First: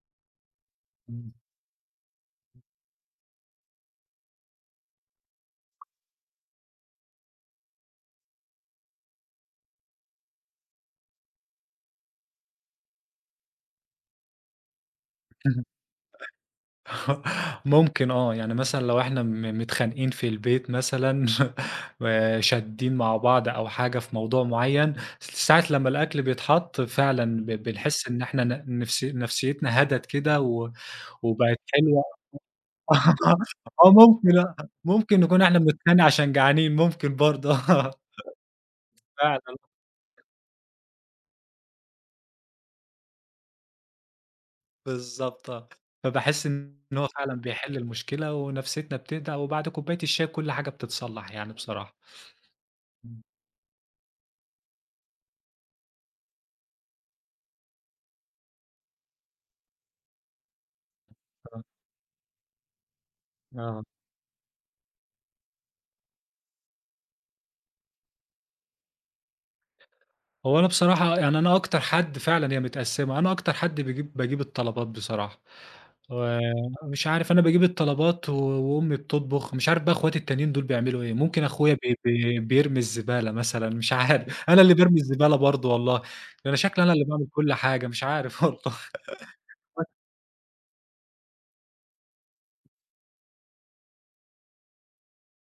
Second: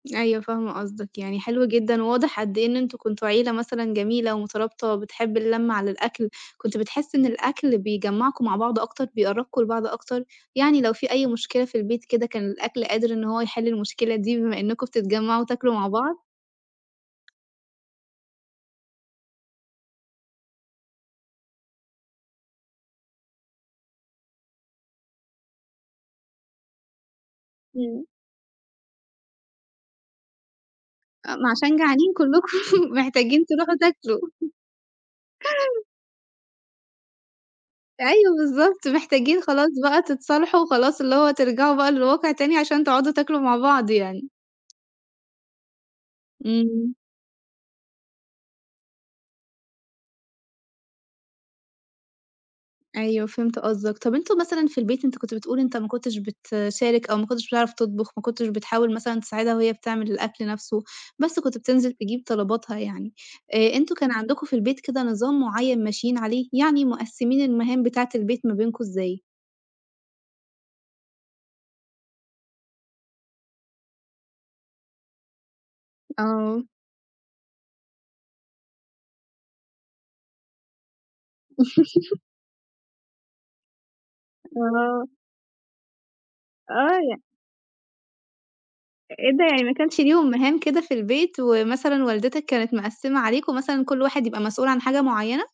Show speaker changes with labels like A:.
A: أيوه، فاهمة قصدك.
B: إمم.
A: يعني حلو جدًا وواضح قد إيه إن أنتم كنتم عيلة مثلًا جميلة ومُترابطة وبتحِب اللمة على الأكل. كنت بتحِس إن الأكل بيجمّعكم مع بعض أكتر، بيقربّكم لبعض أكتر؟ يعني لو في أي مشكلة في البيت كده، كان الأكل قادر إن هو يحِل المشكلة دي بما إنّكم بتتجمّعوا
B: [unintelligible]
A: وتاكلوا مع بعض؟
B: ممكن آه، يعني مثلًا لو إحنا م متخانقين في البيت مثلًا وشاديّن مع بعض أو حاجة في موضوع معيّن، س ساعة لمّا الأكل بيتحَط، فعلًا ب
A: إمم.
B: بنحِس إن إحنا ن نفسي نفسيّتنا هَدَت كده و
A: آآ ما
B: وبقت
A: عشان
B: حلوة
A: جعانين كلكم،
B: آآ
A: محتاجين تروحوا
B: آه،
A: تاكلوا.
B: ممكن آه، ممكن نكون إحنا بنتخانق عشان جعانين، ممكن برضه آه.
A: أيوه بالضبط، محتاجين
B: فعلًا.
A: خلاص بقى تتصالحوا وخلاص اللي هو ترجعوا بقى للواقع تاني عشان تقعدوا تاكلوا مع بعض يعني.
B: بالضبط آه. فباحِس إن
A: إمم.
B: هو فعلًا بيحِل المشكلة ونفسيّتنا بتهدا وبعد كوباية الشاي كل حاجة بتتصلّح يعني بصراحة. إمم.
A: أيوه، فهمت قصدك. طَب أنتم مثلًا في البيت أنت كنت بتقول إن أنت ما كنتش بتشارك أو ما كنتش بتعرف تطبُخ، ما كنتش بتحاول مثلًا تساعدها وهي بتعمل الأكل نَفْسه، بس كنت
B: آه.
A: بتنزل تجيب طلباتها يعني. آآ
B: آه.
A: أنتم كان عندكم في البيت كده نظام معيّن ماشيين عليه؟ يعني مقسّمين المهام بتاعة البيت ما بينكم إزاي؟
B: هو أنا بصراحة يعني أنا أكتر حد فعلًا هي متقسِّمة، أنا أكتر حد بيجيب باجيب الطلبات بصراحة.
A: آه.
B: ومش عارف أنا باجيب الطلبات و وأمي بتطبُخ، مش عارف بقى إخواتي التانيين دول بيعملوا إيه. ممكن أخويا ب بي بيرمي الزبالة مثلًا، مش عارف، أنا اللي بارمي
A: آه.
B: الزبالة برضه والله، ده أنا شكلي أنا
A: آه،
B: اللي
A: ي
B: باعمل كل حاجة، مش عارف والله.
A: أ إيه ده يعني ما
B: [unintelligible]
A: كانش ليهم مهام كده في البيت ومثلًا والدتك كانت مقسِّمة عليكم مثلًا كل واحد يبقى مسؤول عن حاجة معيّنة؟